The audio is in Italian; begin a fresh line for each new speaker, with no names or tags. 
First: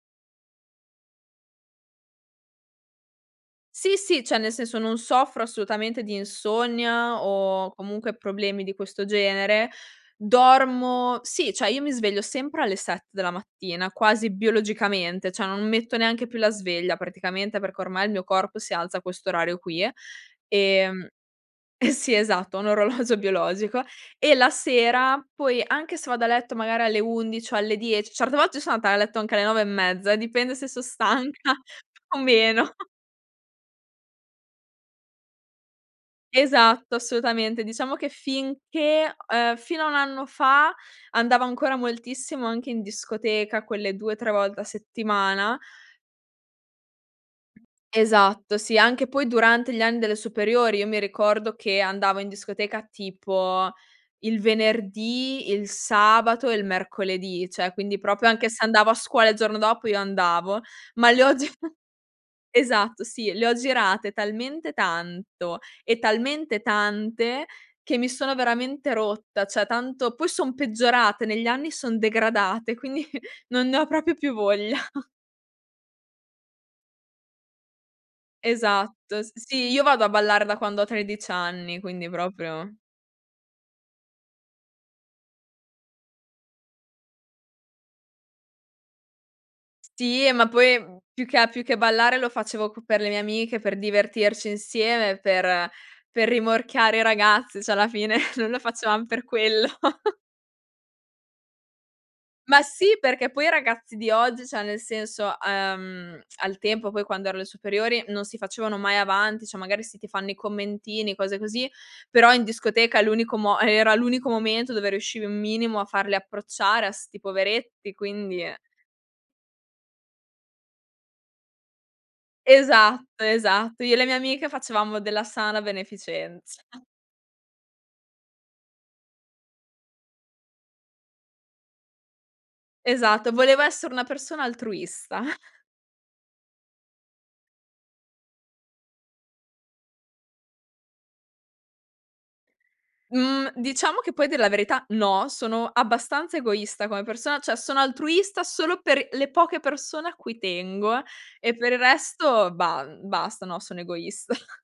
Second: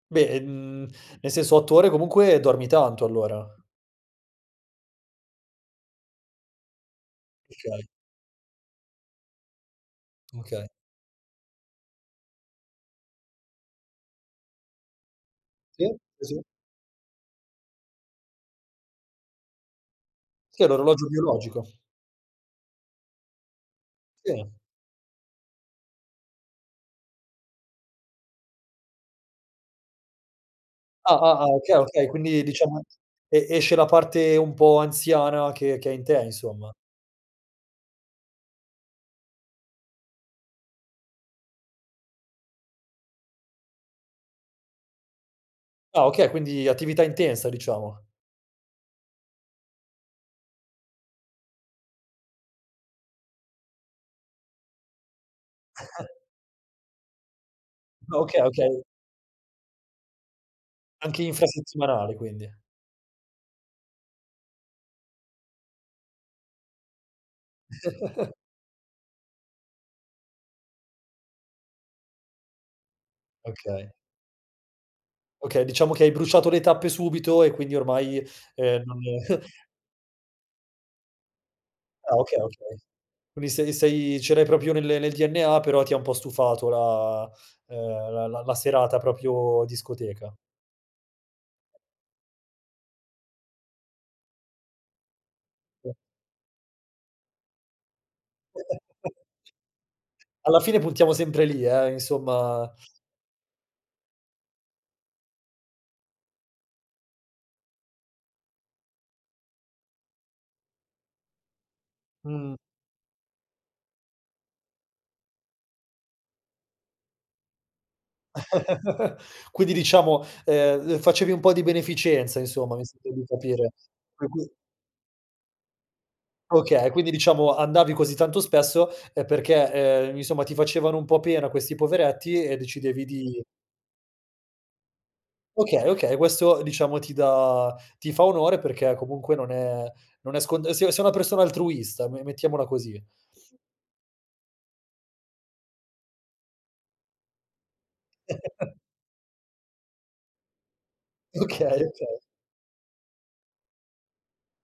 Beh, mhmm, nel senso, 8 ore, comunque dormi tanto allora.
Sì, sì, cioè nel senso non soffro assolutamente di insonnia o
Okay.
comunque problemi di questo genere.
Okay.
Dormo sì, cioè io mi sveglio sempre alle 7 della mattina, quasi biologicamente, cioè non
Sì.
metto neanche
Sì
più
sì.
la sveglia praticamente, perché ormai il mio corpo si alza a questo orario qui.
Sì, hai l'orologio
Ehm
biologico.
eh sì, esatto, ho un orologio biologico e la
Sì.
sera poi, anche se vado a letto magari alle 11 o alle 10, certe volte so' andata a letto anche alle 9 e mezza, dipende se so'
Ah, ah, ah.
stanca
Okay, okay,
o
quindi
meno.
diciamo e esce la parte un po' anziana che che è in te insomma.
Esatto, assolutamente. Diciamo che finché uhm, fino a 1 anno fa andavo ancora moltissimo anche in discoteca, quelle 2-3 volte a settimana.
Ah okay, quindi attività intensa diciamo.
Esatto, sì, anche poi durante gli anni delle superiori: io mi ricordo che andavo in discoteca tipo il venerdì, il sabato e il mercoledì, cioè quindi
Ah.
proprio
Okay,
anche se
okay.
andavo a scuola il giorno dopo io andavo; ma le
Anche
ho gi
infrasettimanale quindi.
esatto sì, le ho girate talmente tanto e talmente tante, che mi sono veramente rotta; cioè tanto poi son peggiorate negli anni, son degradate, quindi non ne ho
Okay.
proprio più voglia.
Okay, diciamo che hai bruciato le tappe subito e quindi ormai, ehm, non
Esatto. S sì, io vado a ballare da quando ho 13 anni, quindi
Ah okay,
proprio
okay. Quindi sei sei ce l'hai proprio nel nel DNA, però ti ha un po' stufato la uhm, la la la serata proprio
Sì, e
discoteca.
ma poi, mhmm, più che a più che ballare lo facevo co per le mie amiche, per divertirci insieme, per per rimorchiare i ragazzi, cioè alla fine, noi lo facevam per quello.
Alla fine puntiamo sempre lì, eh,
Ma
insomma.
sì, perché poi i ragazzi di oggi, cioè nel senso uhm, al tempo, poi quando ero alle superiori, non si facevano mai avanti, cioè magari sì, ti fanno i commentini, cose così, però in
Mh.
discoteca l'unico mo era l'unico momento dove riuscivi un minimo a farli approcciare a 'sti poveretti, quindi, eh
Quindi diciamo, ehm ehm, facevi un po' di beneficenza insomma, mi sembra
Esatto,
di capire.
esatto, io e le mie
Poi qui
amiche facevamo della sana beneficenza.
Okay. Quindi diciamo andavi così tanto spesso, uhm, perché, ehm, i insomma ti facevano un po' pena questi poveretti e decidevi
Esatto,
di
volevo essere una persona altruista.
Okay, okay, questo diciamo ti dà ti fa onore perché comunque non è non è scont se sei una persona altruista, me mettiamola così.
Mhmm, diciamo che poi a dir la verità no, sono abbastanza egoista come persona, cioè sono altruista solo per i le poche persone a cui tengo, e
Okay,
per il
okay.
resto bah, uhm, basta, no, sono egoista.